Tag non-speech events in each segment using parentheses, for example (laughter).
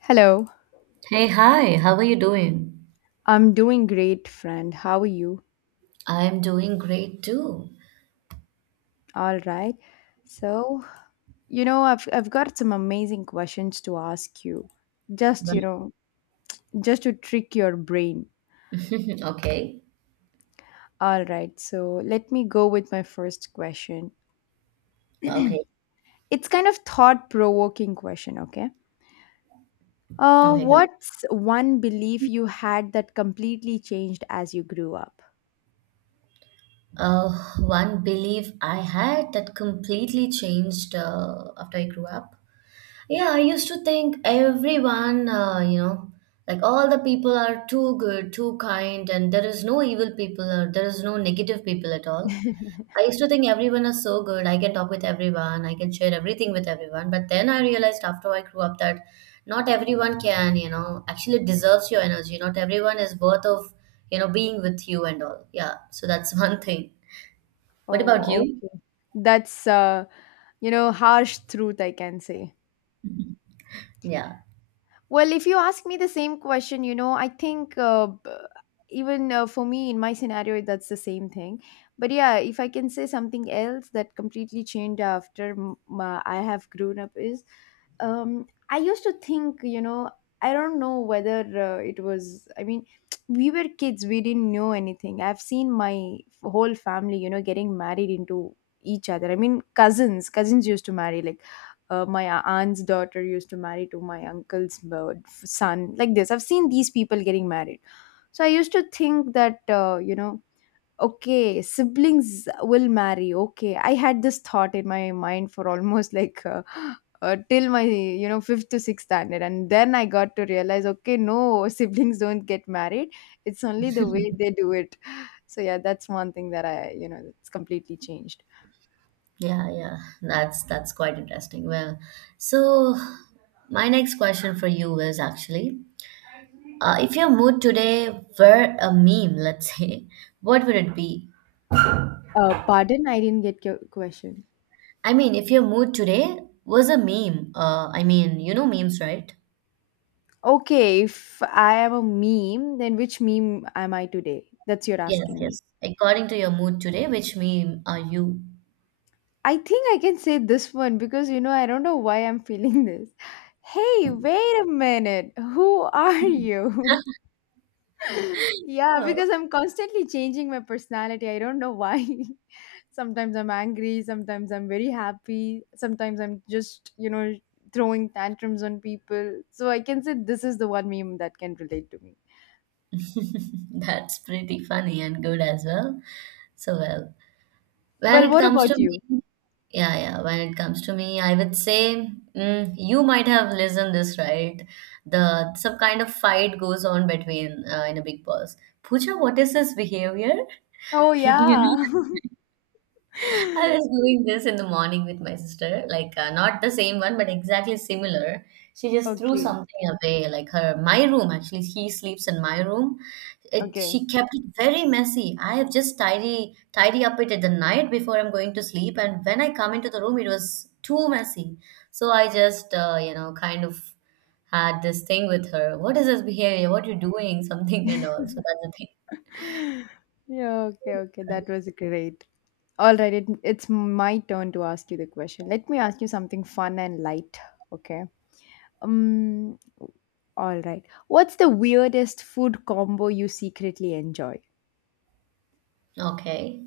Hello, Hey, hi, how are you doing? I'm doing great, friend. How are you? I am doing great too. (laughs) All right. So, I've got some amazing questions to ask you. Just, you Mhm. know, just to trick your brain. Okay, All right. So, let me go with my first question. okay, It's kind of thought-provoking question, okay? Okay, great. What's one belief you had that completely changed as you grew up? Uh, One belief I had that completely changed after I grew up. Yeah, I used to think everyone, like all the people are too good, too kind, and there is no evil people or there is no negative people at all. I used to think everyone is so good. I can talk with everyone. I can share everything with everyone. But then I realized after I grew up that not everyone can, actually deserves your energy. Not everyone is worth of, being with you and all. Yeah. So that's (laughs) one thing. What about Oh, you? okay. That's harsh truth I can say. Yeah. Well, if you ask me the same question, I think even for me in my scenario, that's the same thing. But yeah, if I can say something else that completely changed after I have grown up is, I used to think, I don't know whether it was, I mean, (tsk) we were kids, we didn't know anything. I've seen my whole family, getting married into each other. I mean, cousins used to marry. Like, my aunt's daughter used to marry to my uncle's son, like this. I've seen these people getting married, so I used to think that, okay, siblings will marry. Okay, I had this thought in my mind for almost, (laughs) like, till my, fifth to sixth standard, and then I got to realize, okay, no, (laughs) siblings don't get married, it's only the way they do it. So yeah, that's one thing that I, it's completely changed. Yeah, yeah, that's quite interesting. Well, so my next question for you is actually, if your mood today were a meme, let's say, (laughs) what would it be? Pardon, I didn't get your question. I mean, if your mood today was a meme, I mean, you know memes, right? Okay, if I am a meme, then which meme am I today? That's, you're Yes, asking me. yes. According to your mood today, which meme are you? I think I can say this one because, I don't know why I'm feeling (laughs) this. Hey, wait a minute. Who are you? (laughs) yeah, Oh. because I'm constantly changing my personality. I don't know why. (laughs) sometimes I'm angry, sometimes I'm very happy, sometimes I'm just, throwing tantrums on people. So I can say this is the one meme that can relate to me. (laughs) That's pretty funny and good as well. So well, when Well, it what comes to about you? memes. Yeah, yeah. When it comes to me, I would say you might have listened this right. The some kind of fight goes on between in a big boss. Pooja, what is his behavior? Oh (laughs) you yeah. know. I (laughs) was doing this in the morning with my sister, like not the same one, but exactly similar. She just threw Okay, something away, like her my room. Actually, he sleeps in my room. It okay. she kept it very messy. I have just tidy up it at the night before I'm going to sleep, and when I come into the room, it was too messy. So I just kind of had this thing with her. What is this behavior? What you doing? (laughs) Something and all. So that's the thing. Yeah, okay, okay. That was great. All right, it's my turn to ask you the question. Let me ask you something fun and light, okay? Um, all right. What's the weirdest food combo you secretly enjoy? Okay.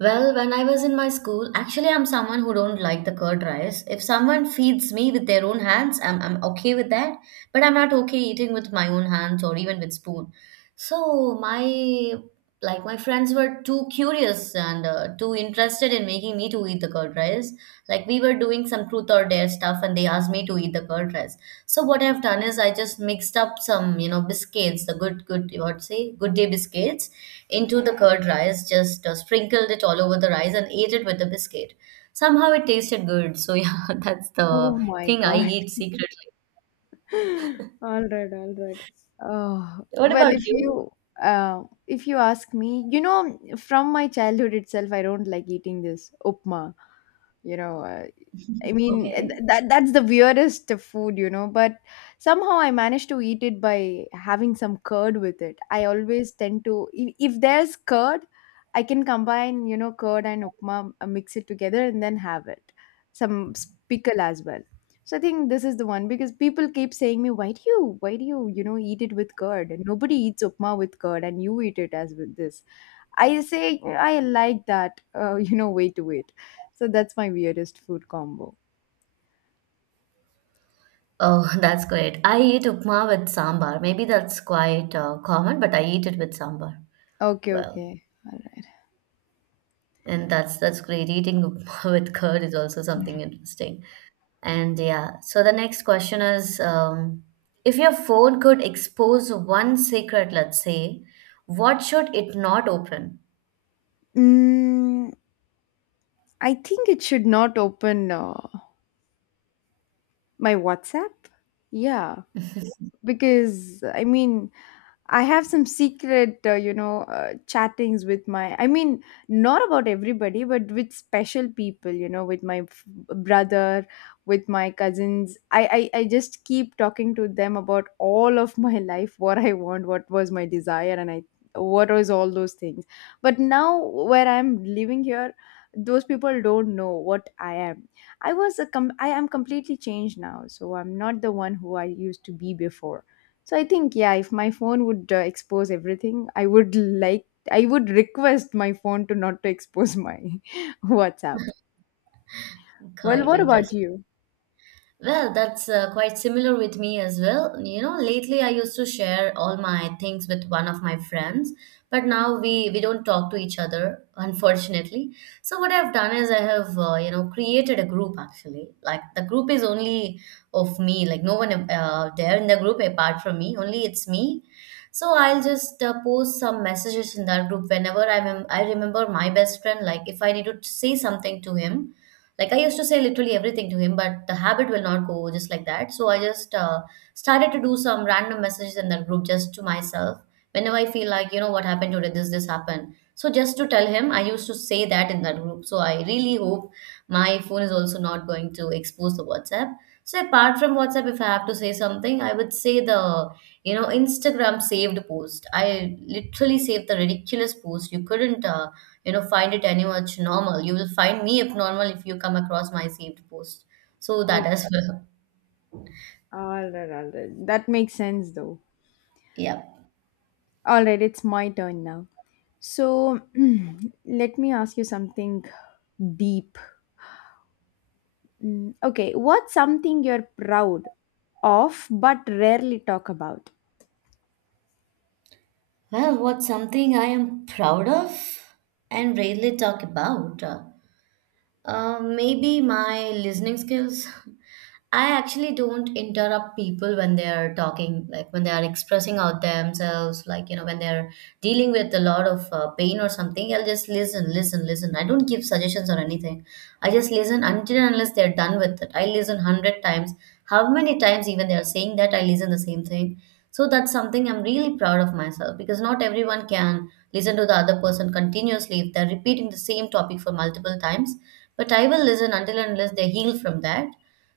Well, when I was in my school, actually, I'm someone who don't like the curd rice. If someone feeds me with their own hands, I'm okay with that. But I'm not okay eating with my own hands or even with spoon. So my like my friends were too curious and too interested in making me to eat the curd rice. Like we were doing some truth or dare stuff, and they asked me to eat the curd rice. So what I've done is I just mixed up some biscuits, the good good what say good day biscuits into the curd rice, just sprinkled it all over the rice and ate it with a biscuit. Somehow it tasted good. So yeah, (laughs) that's Oh the my thing I God. eat secretly. (laughs) All right, all right. Oh, What well, about if you? you uh, if you ask me, from my childhood itself, I don't like eating this upma. You know, uh, I mean, th- Okay. that that's the weirdest food, but somehow I managed to eat it by having some curd with it. I always tend to, if there's curd, I can combine, curd and upma, mix it together and then have it. Some pickle as well. So I think this is the one because people keep saying me, why do you, eat it with curd? And nobody eats upma with curd, and you eat it as with this. I say I like that, (laughs) you know, way to eat. So that's my weirdest food combo. Oh, (laughs) that's great. I eat upma with sambar. Maybe that's quite common, but I eat it with sambar. Okay, Well, okay. All right. and that's great. Eating upma (laughs) with curd is also something interesting. And yeah, so the next question is if your phone could expose one secret, let's say, what should it not open? Mm, I think it should not open my WhatsApp. Yeah, because I mean, I have some secret, chattings with my, I mean, not about everybody, but with special people, with my brother, with my cousins. I just keep talking to them about all of my (laughs) life, what I want, what was my desire, and what was all those things. But now, where I'm living here, those people don't know what I am. I was I am completely changed now, so I'm not the one who I used to be before. So I think, yeah, if my phone would expose everything, I would request my phone to not to expose my (laughs) WhatsApp. Well, Quite what about interesting. you? Well, that's quite similar with me as well. You know, lately I used to share all my things with one of my friends, but now we don't talk to each other, unfortunately. So what I've done is I have created a group actually. Like the group is only of me, like no one there in the group apart from me. Only it's me. So I'll just post some messages in that group whenever I remember my best friend. Like if I need to say something to him, like I used to say literally everything to him, but the habit will not go just like that. So I just started to do some random messages in that group just to myself. Whenever I feel like, what happened today, this happened. So just to tell him, I used to say that in that group. So I really hope my phone is also not going to expose the WhatsApp. So apart from WhatsApp, if I have to say something, I would say the Instagram saved post. I literally saved the ridiculous post. You couldn't find it any much normal. You will find me abnormal if you come across my saved post, so that Okay. as well. All right, all right. That makes sense though. (laughs) Yeah, All right, it's my turn now. So, (clears throat) let me ask you something deep. Okay, what's something you're proud of but rarely talk about? well, what's something I am proud of and rarely talk about? Maybe my listening skills. I actually don't interrupt people when they are talking, like when they are expressing out themselves, like when they're dealing with a lot of pain or something. I'll just listen, listen, listen. I don't give suggestions or anything. I just listen until and unless they're done with it. I listen 100 times. How many times even they are saying that, I listen the same thing. So that's something I'm really proud of myself, because not everyone can listen to the other person continuously if they're repeating the same topic for multiple times, but I will listen until and unless they heal from that.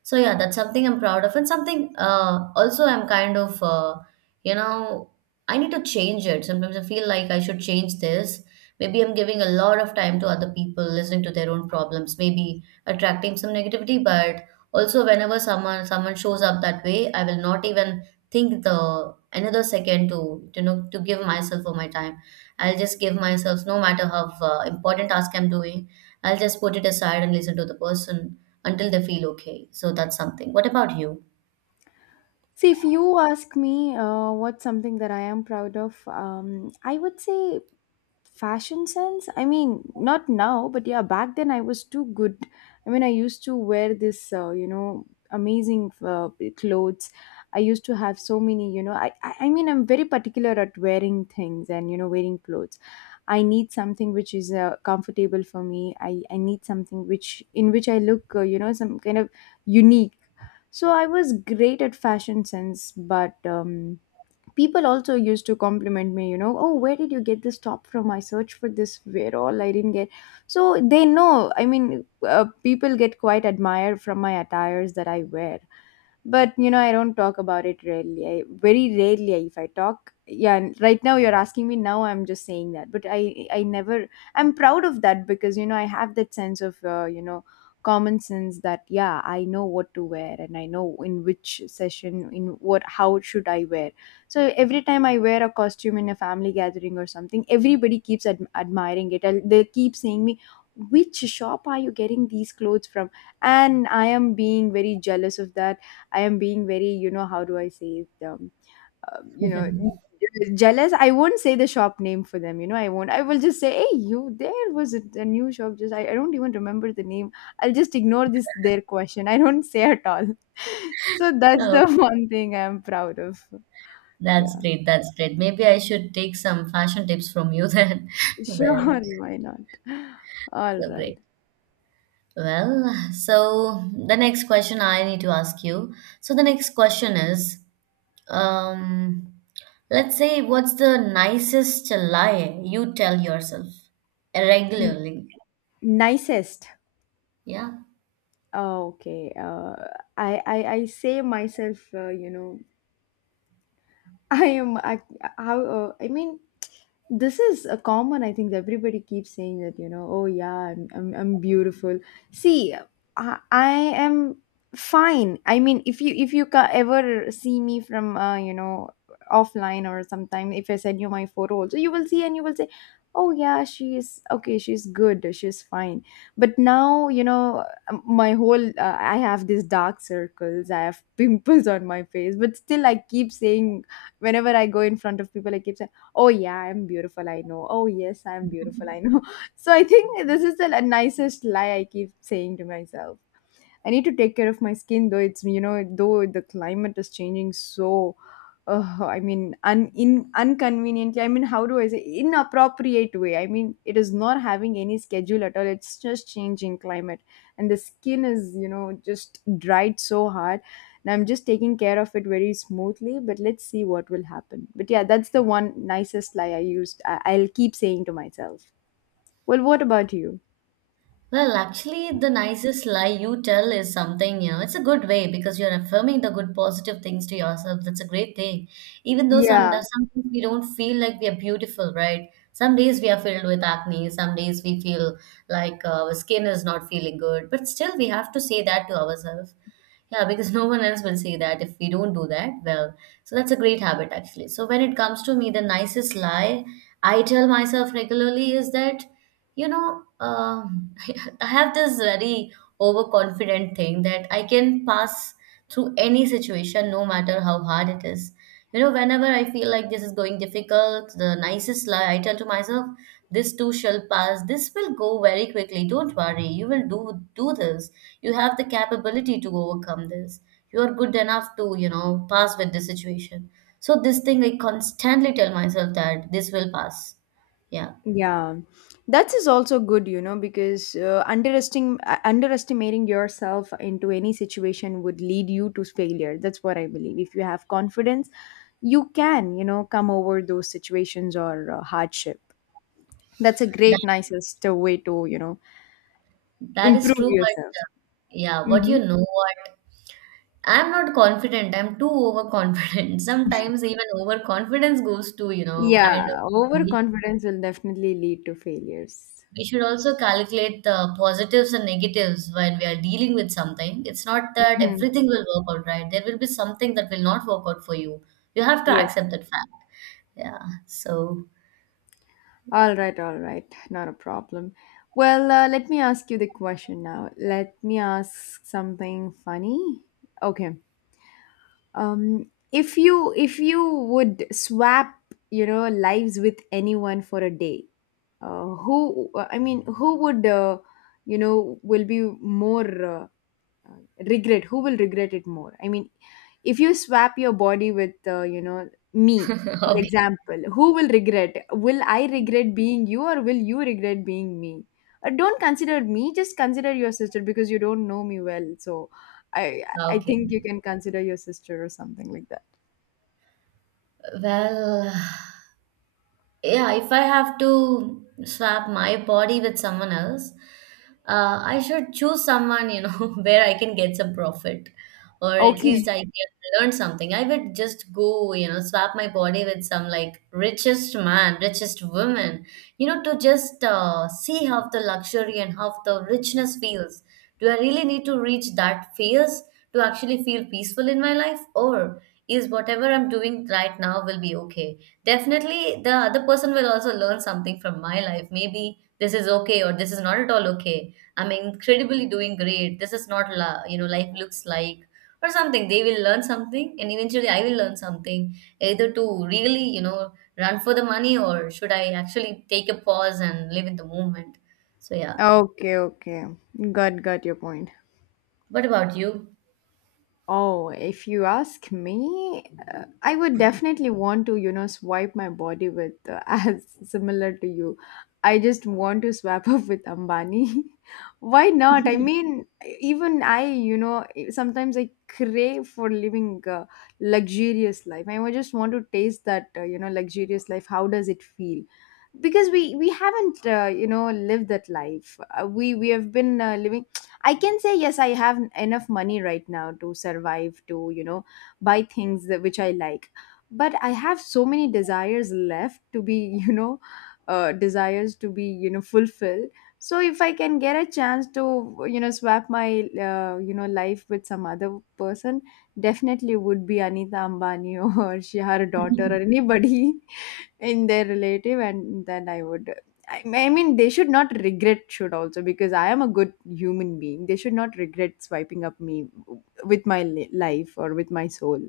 So yeah, that's something I'm proud of, and something also I'm kind of you know I need to change it. Sometimes I feel like I should change this. Maybe I'm giving a lot of time to other people, listening to their own problems, maybe attracting some negativity. But also, whenever someone shows up that way, I will not even think the another second to to give myself for my time. I'll just give myself no matter how important task I'm doing. I'll just put it aside and listen to the person until they feel okay. So that's something. What about you? See, if you ask me, what's something that I am proud of, I would say fashion sense. I mean, not now, but yeah, back then I was too good. I mean, I used to wear this, amazing clothes. I used to have so many, I mean, I'm very particular at wearing things and, wearing clothes. I need something which is comfortable for me. I need something in which I look, some kind of unique. So I was great at fashion sense, but, people also used to compliment me, oh, where did you get this top from? I searched for this, where all I didn't get. So they know, I mean, people get quite admired from my attires that I wear. But, I don't talk about it, rarely. I very rarely, if I talk, yeah. And right now you're asking me, now I'm just saying that, but I never, I'm proud of that, because, I have that sense of, common sense, that, yeah, I know what to wear, and I know in which session, in what, how should I wear. So every time I wear a costume in a family gathering or something, everybody keeps admiring it, and they keep saying me, which shop are you getting these clothes from, and I am being very jealous of that. I am being very, how do I say it? Um, you know, Jealous. I won't say the shop name for them. I won't. I will just say, hey, you, there was a new shop. Just I don't even remember the name. I'll just ignore this, their question. I don't say at all. (laughs) so that's Oh, the (laughs) one thing I am proud of. that's Yeah, great. That's great. Maybe I should take some fashion tips from you then. (laughs) sure. (laughs) Well, Why not? All so right. great. Well, so the next question I need to ask you. So the next question is, um, let's say, what's the nicest lie you tell yourself N- regularly? nicest. Yeah. Oh, okay. I say myself. (laughs) I am. How? I mean, this is a common, I think, that everybody keeps saying, that, oh yeah, I'm beautiful. See, I am fine. I mean, if you ca- ever see me from, offline, or sometime if I send you my photo also, you will see, and you will say, oh yeah, she is okay, she's good, she's fine. But now, my whole, I have these dark circles, I have (laughs) pimples on my face, but still I keep saying, whenever I go in front of people, I keep, oh yeah, I'm beautiful, I know, oh yes, I'm beautiful, I know. (laughs) so I think this is the, nicest lie I keep saying to myself. I need to take care of my skin, though it's you know though the climate is changing, so. I mean, un in inconveniently. I mean, how do I say, inappropriate way? I mean, it is not having any schedule at all. It's just changing climate, and the skin is, just dried so hard. And I'm just taking care of it very smoothly. But let's see what will happen. But yeah, that's the one nicest lie I used. I'll keep saying to myself. Well, what about you? Well, actually, the nicest lie you tell is something, it's a good way because you're affirming the good, positive things to yourself. That's a great thing. Even though some Yeah. sometimes we don't feel like we are beautiful, right? Some days we are filled with acne. Some days we feel like our skin is not feeling good. But still, we have to say that to ourselves. Yeah, because (laughs) no one else will say that if we don't do that. Well, so that's a great habit actually. So when it comes to me, the nicest lie I tell myself regularly is that, you know, um (laughs) I have this very overconfident thing that I can pass through any situation, no matter how hard it is. You know, whenever I feel like this is going difficult, the nicest lie I tell to myself, this too shall pass. This will go very quickly. Don't worry. You will do this. You have the capability to overcome this. You are good enough to, pass with this situation. So this thing I constantly tell myself that this will pass. Yeah. Yeah, that is also good, because underestimating yourself into any situation would lead you to failure. That's what I believe. If you have confidence, you can, come over those situations or hardship. That's a great, nicest way to, That is improve true, yourself. but yeah, what, you Hmm. know what? I'm not confident. I'm too overconfident. (laughs) Sometimes even overconfidence goes to, kind of. Yeah, We overconfidence will definitely lead to failures. we should also calculate the positives and negatives when we are dealing with something. It's not that Mhm. everything will work out right. There will be something that will not work out for you. You have to Yes. accept that fact. Yeah. So, All right, not a problem. Well, let me ask you the question now. Let me ask something funny. Okay. If you would swap, lives with anyone for a day, who, I mean, who would will be more uh, regret, who will regret it more. I mean, if you swap your body with, me, (laughs) for okay. example, who will regret? Will I regret being you, or will you regret being me? Don't consider me, just consider your sister, because you don't know me well. So i I Okay. think you can consider your sister or something like that. Well, yeah, if I have to swap my body with someone else, I should choose someone, (laughs) where I can get some profit or at Okay, least I can learn something. I would just go, swap my body with some like richest man, richest woman, to just see how the luxury and how the richness feels. Do I really need to reach that phase to actually feel peaceful in my life? Or is whatever I'm doing right now will be okay? Definitely, the other person will also learn something from my life. Maybe this is okay or this is not at all okay. I'm incredibly doing great. This is not, life looks like or something. They will learn something, and eventually I will learn something, either to really, run for the money, or should I actually take a pause and live in the moment? So, (laughs) yeah. okay, okay, got your point. What about you? Oh, if you ask me, I would definitely want to, swipe my body with (laughs) as similar to you. I just want to swap (laughs) up with Ambani. (laughs) Why not? I mean, even I, sometimes I crave for living a luxurious life. Just want to taste that, luxurious life. How does it feel? Because we haven't, lived that life. We have been living. I can say yes, I have enough money right now to survive, to, buy things that, which I like. But I have so many desires left to be, (laughs) you know, desires to be, fulfilled. So if I can get a chance to, swap my, life with some other person, definitely would be Anita Ambani (laughs) or she, her daughter or (laughs) anybody in their relative. And then I mean they should not regret, should also, because I am a good human being. They should not regret swiping up me with my life or with my soul.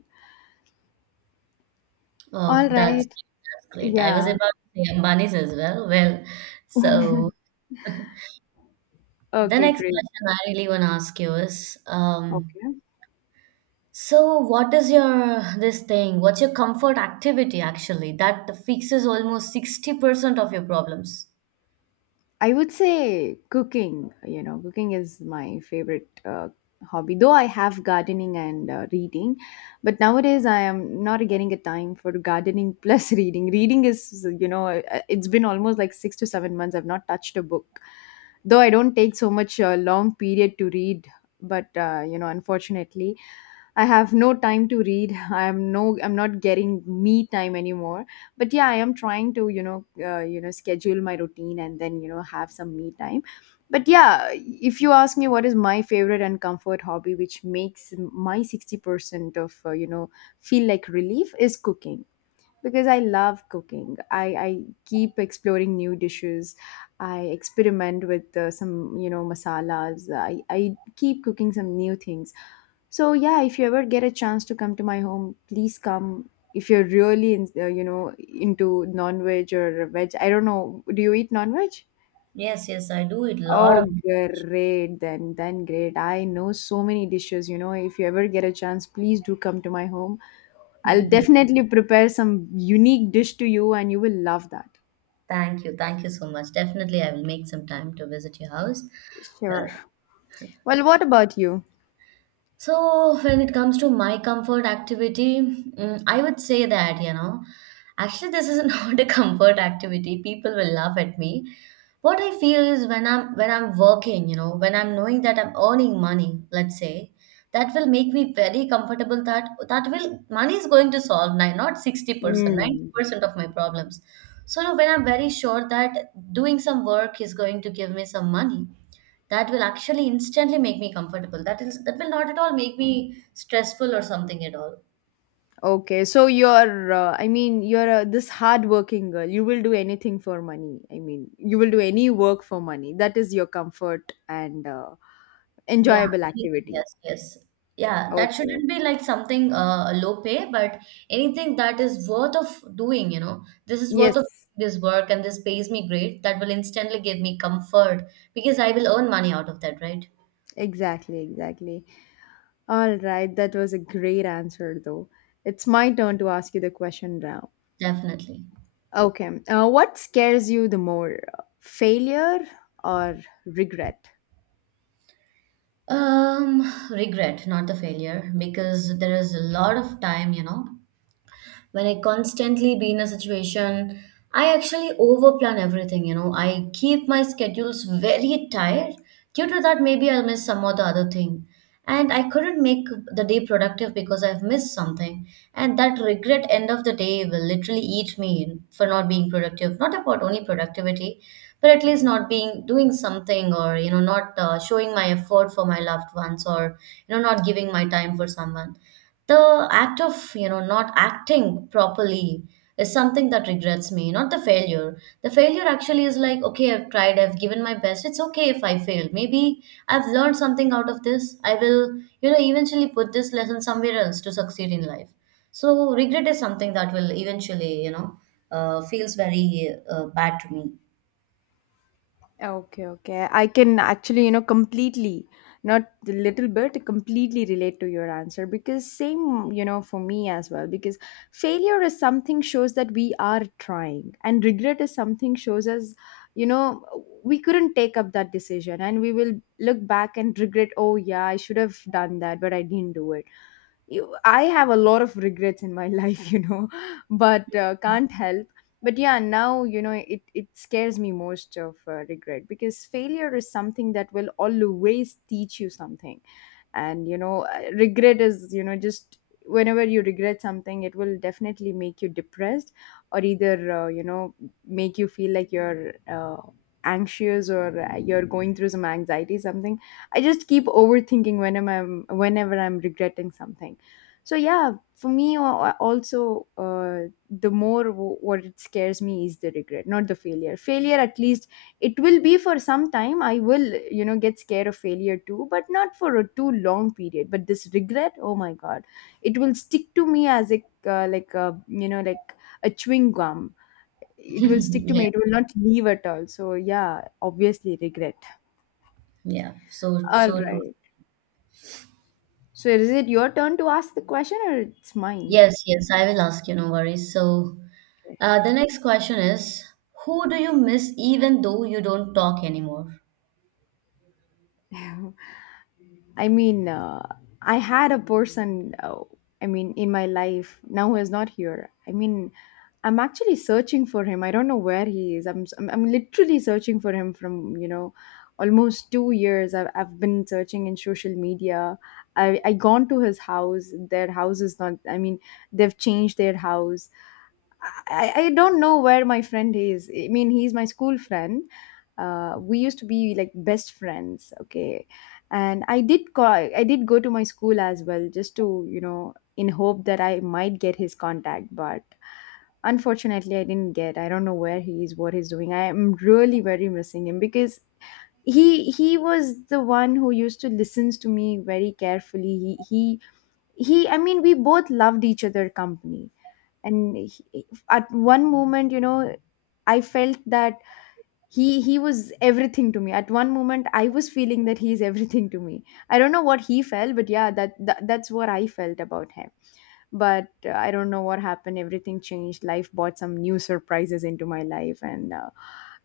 Oh, All that's right. that's great. I was Yeah. about to say Ambani's as well. Well, so (laughs) the Okay, next great. question I really want to ask you is, Okay, so what is your this thing? What's your comfort activity actually that fixes almost 60% of your problems? I would say cooking. You know, cooking is my favorite hobby. Though I have gardening and reading, but nowadays I am not getting a time for gardening plus (laughs) reading. Reading is, you know, it's been almost like 6 to 7 months. I've not touched a book, though I don't take so much long period to read. But unfortunately, I have no time to read. (laughs) I am no, I'm not getting me time anymore, but yeah, I am trying to, you know, schedule my routine, and then you know have some me time. But yeah, if you ask me what is my favorite and comfort hobby which makes my 60% of feel like relief is cooking, because I love cooking. I keep exploring new dishes. I experiment with some, masalas. I keep cooking some new things. So, yeah, if you ever get a chance to come to my home, please come. If you're really, in, into non-veg or veg, I don't know. Do you eat non-veg? Yes, yes, I do it a lot of. Oh, great then great. I know so many dishes, you know. If you ever get a chance, please do come to my home. I'll (laughs) definitely prepare some unique dish to you and you will love that. Thank you so much. Definitely, I will make some time to visit your house. Sure. Well, Well, what about you? so, when it comes to my comfort activity, I would say that, you know, actually, this is (laughs) not a comfort activity. People will laugh at me. What I feel is when I'm working, you know, when I'm knowing that I'm earning money, let's say, that will make me very comfortable. That that will money is going to solve nine, not 60%, Mm. 90% of my problems. So now when I'm very sure that doing some work is going to give me some money, that will actually instantly make me comfortable. That will not at all make me stressful or something at all. Okay, so you're, I mean, you're this hardworking girl. You will do anything for money. I mean, you will do any work for money. That is your comfort and Yeah. enjoyable activity. Yes, yes. Yeah, that Okay, okay. shouldn't be like something low pay, but anything that is worth of doing, you know, this is worth Yes, of this work and this pays me great, that will instantly give me comfort because I will earn money out of that, right? exactly, exactly. All right, that was a great answer, though. It's my turn to ask you the question now. Definitely. Okay. What scares you the more, failure or regret? Um, Regret, not the failure, because there is a lot of time, you know, when I constantly be in a situation, I actually overplan everything, you know. I keep my schedules very tight. Due to that, maybe I'll miss some or the other thing. And I couldn't make the day productive because I've missed something. And that regret end of the day will literally eat me in for not being productive. Not about only productivity, but at least not being doing something, or you know, not showing my effort for my loved ones, or you know, not giving my time for someone, the act of you know not acting properly is something that regrets me, not the failure. The failure actually is like, okay, I've tried, I've given my best. It's okay if I failed. Maybe I've learned something out of this. I will, you know, eventually put this lesson somewhere else to succeed in life. So regret is something that will eventually, you know, feels very bad to me. Okay, okay. I can actually, you know, not a little bit, completely relate to your answer, because same, you know, for me as well. Because failure is something shows that we are trying, and regret is something shows us, you know, we couldn't take up that decision, and we will look back and regret. Oh yeah, I should have done that, but I didn't do it. You, I have a lot of regrets in my (laughs) life, you know, but can't help. But yeah, now you know it scares me most of regret, because failure is something that will always teach you something, and you know regret is you know just whenever you regret something, it will definitely make you depressed, or either you know make you feel like you're anxious, or you're going through some anxiety something. I just keep overthinking whenever i'm regretting something. So yeah, for me, also the more what it scares me is the regret, not the failure. Failure at least, it will be for some time. I will you know get scared of failure too, but not for a too long period. But this regret, oh my god, it will stick to me as a like a you know like a chewing gum. (clears throat) It will stick (laughs) to Yeah, me, it will not leave at all. So yeah, obviously regret. yeah, so All so true. right, so is it your turn to ask the question or it's mine? Yes, yes, I will ask you, no worries. So, Okay. The next question is, who do you miss even though you don't talk anymore? (laughs) I mean, I had a person, I mean, in my life now who is not here. I mean, I'm actually searching for him. I don't know where he is. I'm literally searching for him from you know almost 2 years. I've been searching in social media. I gone to his house. Their house is not. I mean, they've changed their house. I don't know where my friend is. I mean, he's my school friend. We used to be like best friends. Okay, and I did call. I did go to my school as well, just to you know in hope that I might get his contact, but unfortunately, I didn't get. I don't know where he is, what he's doing. I am really very missing him, because he was the one who used to listens to me very carefully. He. I mean, we both loved each other company, and he, at one moment, you know, I felt that he was everything to me. At one moment, I was feeling that he is everything to me. I don't know what he felt, but yeah, that that's what I felt about him. But I don't know what happened. Everything changed. Life brought some new surprises into my life, and uh,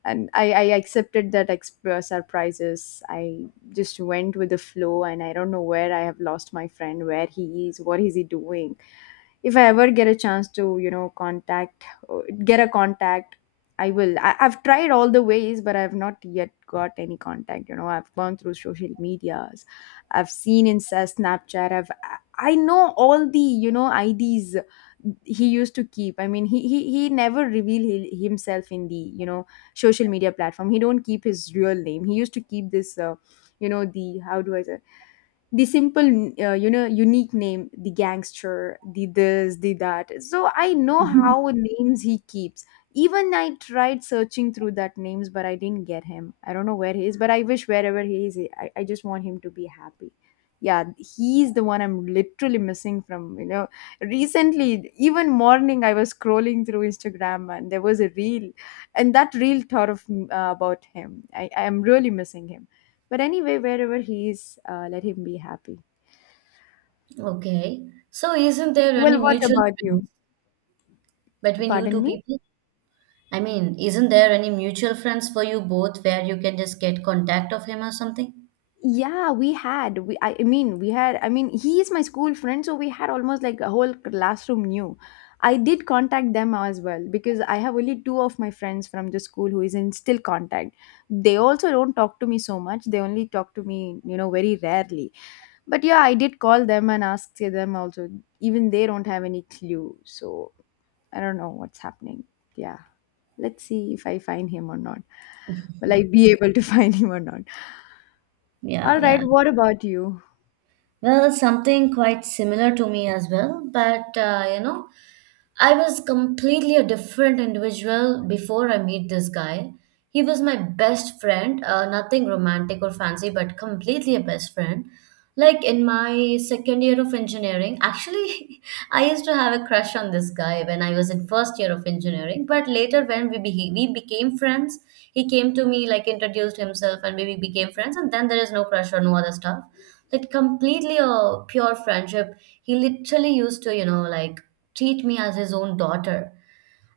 and I, I accepted that surprises. I just went with the flow, and I don't know where I have lost my friend, where he is, what is he doing. If I ever get a chance to, you know, get a contact, I will. I've tried all the ways, but I've not yet got any contact. You know, I've gone through social medias, I've seen Insta, Snapchat. I know all the you know IDs he used to keep. I mean, he never revealed himself in the you know social media platform. He don't keep his real name. He used to keep this. You know, the how do I say, the simple you know unique name, the gangster, the this, the that. So I (laughs) know Mhm. how names he keeps. Even I tried searching through that names, but I didn't get him. I don't know where he is, but I wish wherever he is, I just want him to be happy. Yeah, he's the one I'm literally missing from you know recently. Even morning I was scrolling through Instagram, and there was a reel, and that reel thought of about him. I am really missing him. But anyway, wherever he is, let him be happy. Okay. So, isn't there any Well, what mutual about friends you? between you two Pardon me? people? I mean, isn't there any mutual friends for you both where you can just get contact of him or something? Yeah, we I mean we had, I mean, he is my school friend, so we had almost like a whole classroom knew. I did contact them as well, because I have only two of my friends from the school who is in still contact. They also don't talk to me so much, they only talk to me you know very rarely. But yeah, I did call them and ask them also. Even they don't have any clue, so I don't know what's happening. Yeah, let's see if I find him or not, will I be able to (laughs) find him or not. Yeah, All yeah. right, what about you? Well, something quite similar to me as well, but you know, I was completely a different individual before I meet this guy. He was my best friend, nothing romantic or fancy, but completely a best friend. Like in my second year of engineering, actually, (laughs) I used to have a crush on this guy when I was in first year of engineering. But later, when we became friends, he came to me, like introduced himself, and we became friends. And then there is no crush or no other stuff. Like completely a pure friendship. He literally used to, you know, like treat me as his own daughter.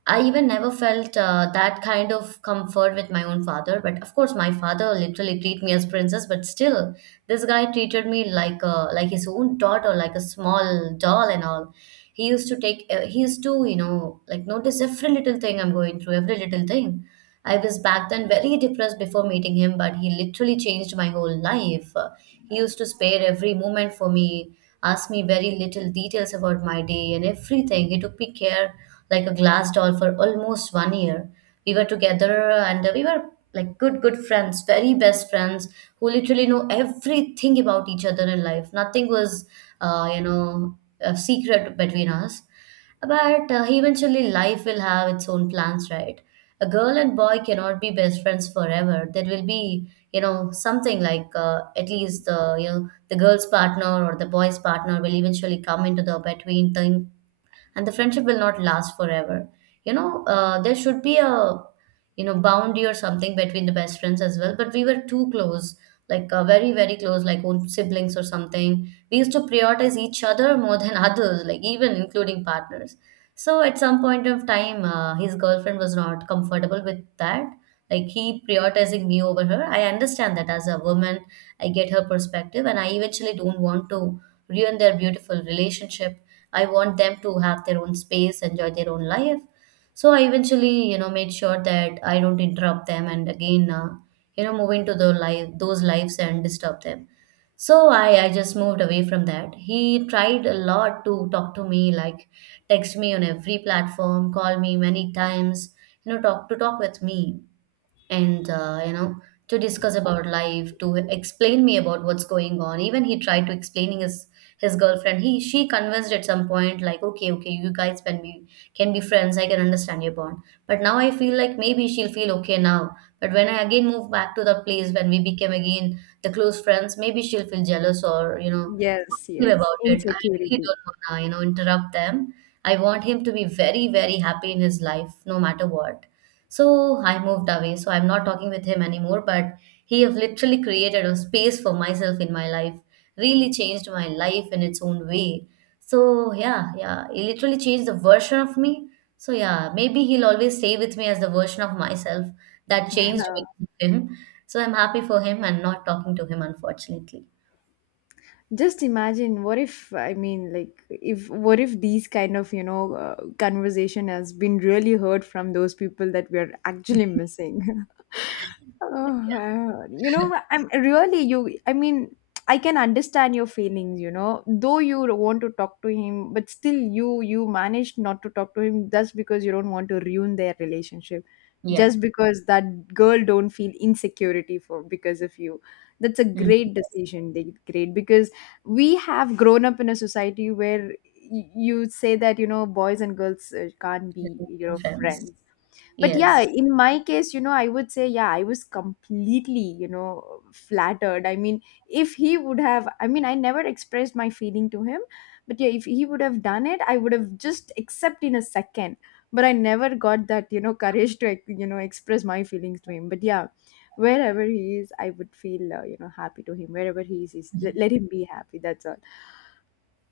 I even never felt that kind of comfort with my own father. But of course, my father literally treat me as princess. But still, this guy treated me like a, like his own daughter, like a small doll and all. He used to, you know, like notice every little thing I'm going through, every little thing. I was back then very depressed before meeting him, but he literally changed my whole life. He used to spare every moment for me, ask me very little details about my day and everything. He took me care like a glass doll for almost one year. We were together and we were like good, good friends, very best friends who literally know everything about each other in life. Nothing was, you know, a secret between us. But eventually, life will have its own plans, right? A girl and boy cannot be best friends forever. There will be, you know, something like at least the you know the girl's partner or the boy's partner will eventually come into the between thing, and the friendship will not last forever. You know, there should be a you know boundary or something between the best friends as well. But we were too close, like very very close, like own siblings or something. We used to prioritize each other more than (laughs) others, like even including partners. So at some point of time, his girlfriend was not comfortable with that. Like he prioritizing me over her. I understand that as a woman, I get her perspective, and I eventually don't want to ruin their beautiful relationship. I want them to have their own space, enjoy their own life. So I eventually, you know, made sure that I don't interrupt them, and again, you know, move into the life, those lives and disturb them. So I just moved away from that. He tried a lot to talk to me, like text me on every platform, call me many times, you know, talk with me, and you know, to discuss about life, to explain me about what's going on. Even he tried to explaining his girlfriend. He, she convinced at some point, like, okay, okay, you guys can be, can be friends, I can understand your bond. But now I feel like maybe she'll feel okay now, but when I again move back to the place when we became again the close friends, maybe she'll feel jealous or you know Yes, feel yes, about it. I really insecurity. don't want to you know interrupt them. I want him to be very very happy in his life, no matter what. So I moved away. So I'm not talking with him anymore, but he have literally created a space for myself in my life, really changed my life in its own way. So yeah, yeah, he literally changed the version of me. So yeah, maybe he'll always stay with me as the version of myself that changed Uh, with him. So I'm happy for him and not talking to him, unfortunately. just imagine what if, I mean, like, if what if these kind of, you know, conversation has been really heard from those people that we are actually missing? (laughs) You know, I'm really you. I mean, I can understand your feelings. You know, though you want to talk to him, but still, you managed not to talk to him just because you don't want to ruin their relationship, Yeah. just because that girl don't feel insecurity for because of you. That's a Mm. great decision. Great, because we have grown up in a society where you say that you know boys and girls can't be you know Friends. friends. But yeah, Yes. in my case, you know, I would say yeah, I was completely you know flattered. I mean, if he would have, I mean, I never expressed my feeling to him. But yeah, if he would have done it, I would have just accept in a second. But I never got that you know courage to you know express my feelings to him. But yeah, wherever he is, I would feel you know happy to him. Wherever he is, let let him be happy, that's all.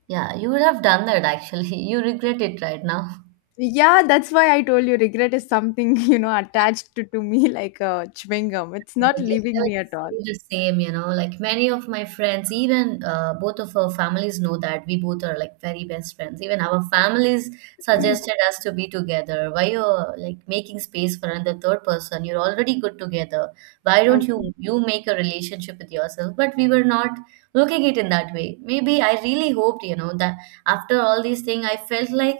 Yeah, you would have done that actually. (laughs) You regret it right now. Yeah, that's why I told you regret is something, (laughs) you know, attached to me like a chewing gum. It's not But yeah, leaving me at all. say the same, you know, like many of my friends, even both of our families know that we both are like very best friends. Even our families suggested (clears throat) us to be together. Why you're like making space for another third person? You're already good together. Why don't you Okay, you make a relationship with yourself? But we were not looking it in that way. Maybe I really hoped, you know, that after all these things, I felt like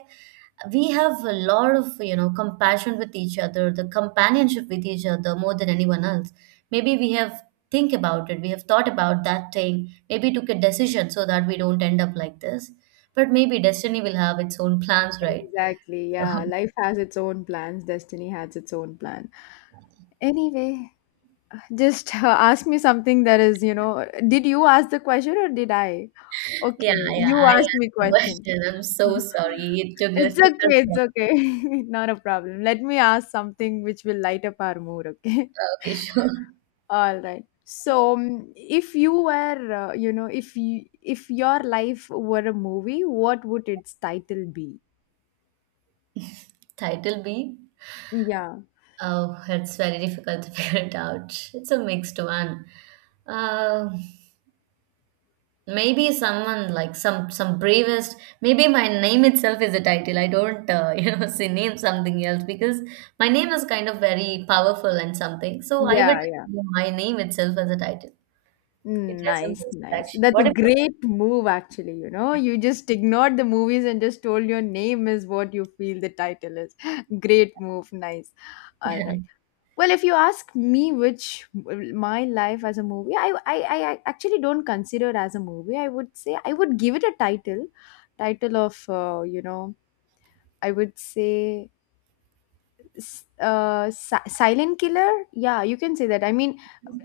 we have a lot of you know compassion with each other, the companionship with each other more than anyone else. Maybe we have think about it, we have thought about that thing, maybe took a decision so that we don't end up like this. But maybe destiny will have its own plans, right? exactly. So, Yeah, life has its own plans, destiny has its own plan. Anyway, just ask me something that is, did you ask the question or did I? (laughs) yeah, Okay, yeah, you I asked asked me the question. question. I'm so (laughs) sorry it took us It's okay, long. it's okay. (laughs) Not a problem. Let me ask something which will light up our mood, okay? Okay, sure. All right. If you were, if your life were a movie, what would its title be? (laughs) Title b. Yeah, Oh, it's very difficult to (laughs) figure it out. It's a mixed one. uh, Maybe someone like some bravest. Maybe my name itself is a title. I don't (laughs) you know, say name something else because my name is kind of very powerful and something. So I would yeah. name my name itself as a title. It has a Nice, meaning nice. actually. That's What a about you? great move, actually. You know, you just ignored the movies and just told your name is what you feel the title is. (gasps) (laughs) Great move, nice. (laughs) All Yeah. right. Well, if you ask me which my life as a movie, I actually don't consider it as a movie. I would say I would give it a title, title of, I would say silent killer. Yeah, you can say that. I mean,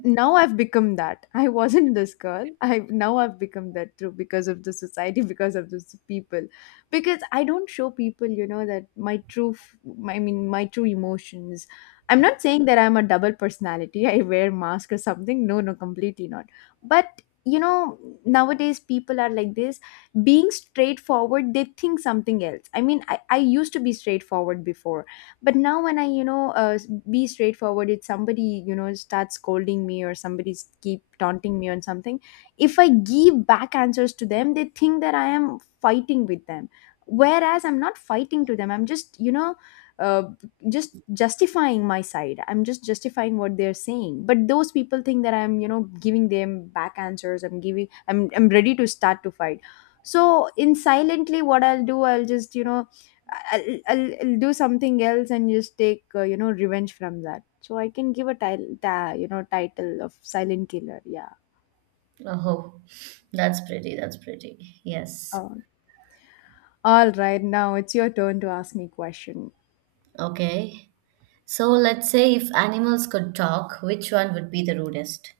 now I've become that. (laughs) I wasn't this girl. I now I've become that through because of the society. (laughs) Because of the people, because I don't show people, you know, that my I mean my true emotions. I'm not saying that I'm a double personality. (laughs) I wear mask or something. No, no, completely not. But you know, nowadays people are like this. Being straightforward, they think something else. I mean, I used to be straightforward before. But now when I, you know, be straightforward, if somebody, you know, starts scolding me or somebody keep taunting me on something, if I give back answers to them, they think that I am fighting with them, whereas I'm not fighting to them. I'm just, you know, uh, just justifying my side. I'm just justifying what they're saying, but those people think that I'm, you know, giving them back answers. I'm ready to start to fight. So in silently, what I'll do, I'll just, you know, I'll do something else and just take, you know, revenge from that. So I can give a title, you know, title of silent killer, yeah. Oh, that's pretty. That's pretty. Yes. um, all right, now it's your turn to ask me question. Okay. So let's say if animals could talk, which one would be the rudest?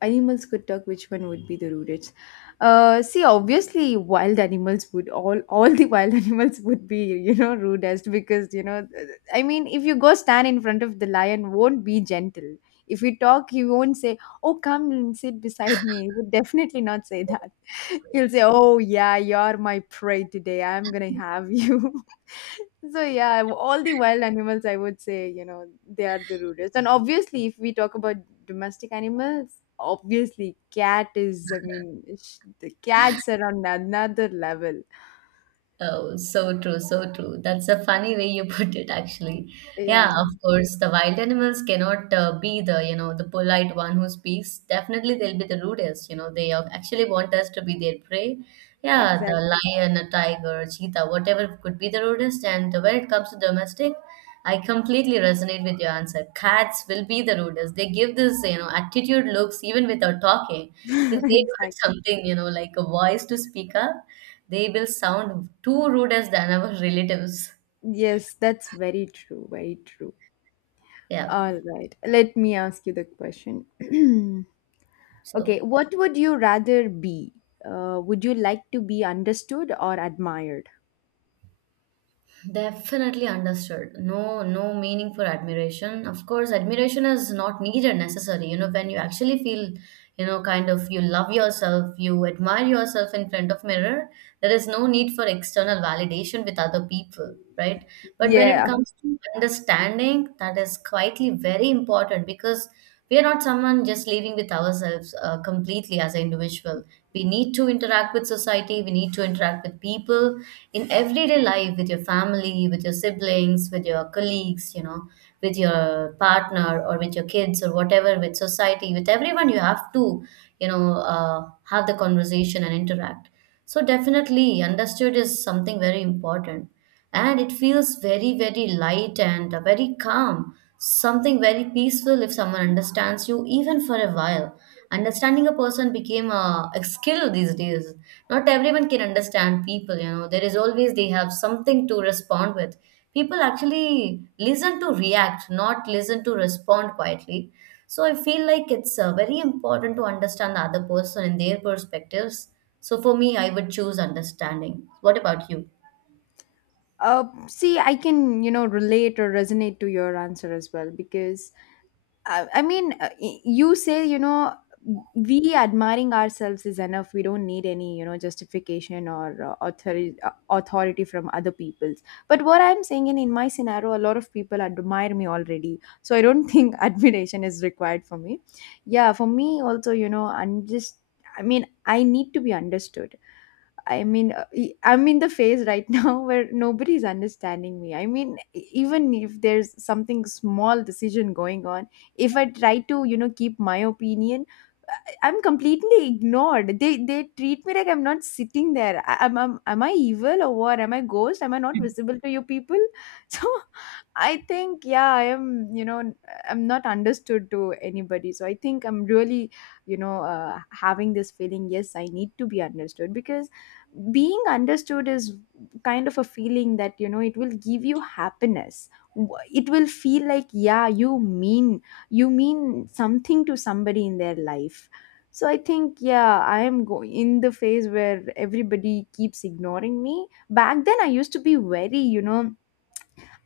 Animals could talk, which one would be the rudest? See, obviously, wild animals would all (laughs) all the wild (laughs) animals would be, you know, rudest, because you know, I mean, if you go stand in front of the lion, won't be gentle. If you talk, he won't say, "Oh, come and sit beside me." He would definitely not say that. (laughs) He'll say, "Oh yeah, you're my prey today. I'm gonna have you." (laughs) So yeah, all the wild animals, I would say, you know, they are the rudest. And obviously, if we talk about domestic animals, obviously, cat is. I mean, the cats are on another level. Oh, so true, so true. That's a funny way you (laughs) put it, actually. Yeah, of Yeah, course, the wild animals cannot be the, you know, the polite one who speaks. Definitely, they'll be the rudest. You know, they actually want us to be their prey. Yeah, the exactly, lion, a tiger, cheetah, whatever could be the rudest. And when it comes to domestic, I completely resonate with your answer. Cats will be the rudest. They give this, you know, attitude looks even without talking. (laughs) If they got exactly. something, you know, like a voice to speak up. They will sound too rude as than our relatives. Yes, that's very true. Very true. Yeah. All right, let me ask you the question. (clears throat) Okay, So what would you rather be? Would you like to be understood or admired? definitely understood. No, no meaning for admiration. Of course, admiration is not needed necessary. You know, when you actually feel, you know, kind of you love yourself, you admire yourself in front of mirror, there is no need for external validation with other people, right? But when it Yeah. comes to understanding, that is quietly very important because we are not someone just living with ourselves completely as an individual. We need to interact with society, we need to interact with people in everyday life, with your family, with your siblings, with your colleagues, you know, with your partner or with your kids or whatever, with society, with everyone, you have to, you know, uh, have the conversation and interact. So definitely understood is something very important, and it feels very very light and very calm, something very peaceful if someone understands you even for a while. Understanding a person became a skill these days. Not everyone can understand people, you know. There is always they have something to respond with. People actually listen to react, not listen to respond quietly. So I feel like it's very important to understand the other person and their perspectives. So for me, I would choose understanding. What about you? See, I can, you know, relate or resonate to your answer as well, because I mean, you say, you know, we admiring ourselves is enough. We don't need any, you know, justification or authority from other people's. But what I'm saying in my scenario, a lot of people admire me already. So I don't think (laughs) admiration is required for me. Yeah, for me also, you know, I mean, I need to be understood. I mean, I'm in the phase right (laughs) now where nobody's understanding me. I mean, even if there's something small decision going on, if I try to, you know, keep my opinion, I'm completely ignored. They treat me like I'm not sitting there. Am I evil or what? Am I ghost? Am I not visible to you people? (laughs) So I think yeah, I am. You know, I'm not understood to anybody. So I think I'm really, you know, having this feeling. Yes, I need to be understood, because being understood is kind of a feeling that you know it will give you happiness. It will feel like yeah, mean you mean something to somebody in their life. So I think, yeah, I am going in the phase where everybody keeps ignoring me. Back then, I used to be very, you know,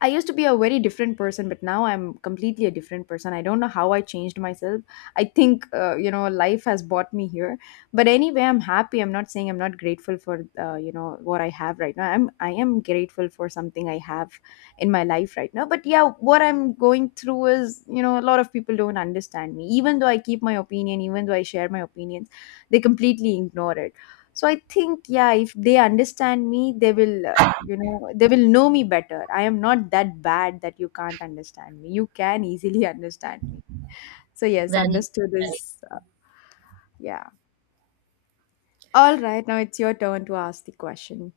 I used to be a very different person, but now I'm completely a different person. I don't know how I changed myself. I think, you know, life has brought me here. But anyway, I'm happy. I'm not saying I'm not grateful for, you know, what I have right now. I am grateful for something I have in my life right now. But yeah, what I'm going through is, you know, a lot of people don't understand me. Even though I keep my opinion, even though I share my opinions, they completely ignore it. So I think yeah, if they understand me, they will, you know, they will know me better. I am not that bad that you can't understand me. You can easily (laughs) understand me. So yes, Very, understood very. is yeah. All right, now it's your turn to ask the question.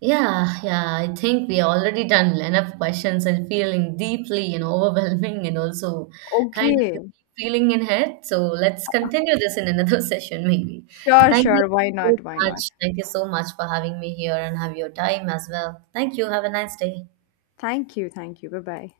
Yeah, yeah. I think we already done enough questions and feeling deeply and (laughs) overwhelming and also kind of Okay, feeling in head. So let's continue this in another (laughs) session, maybe. sure, Thank you sure, why so not, why not. much. Thank you so much for having me here and have your time as well. Thank you. Have a nice day. Thank you, thank you, bye bye.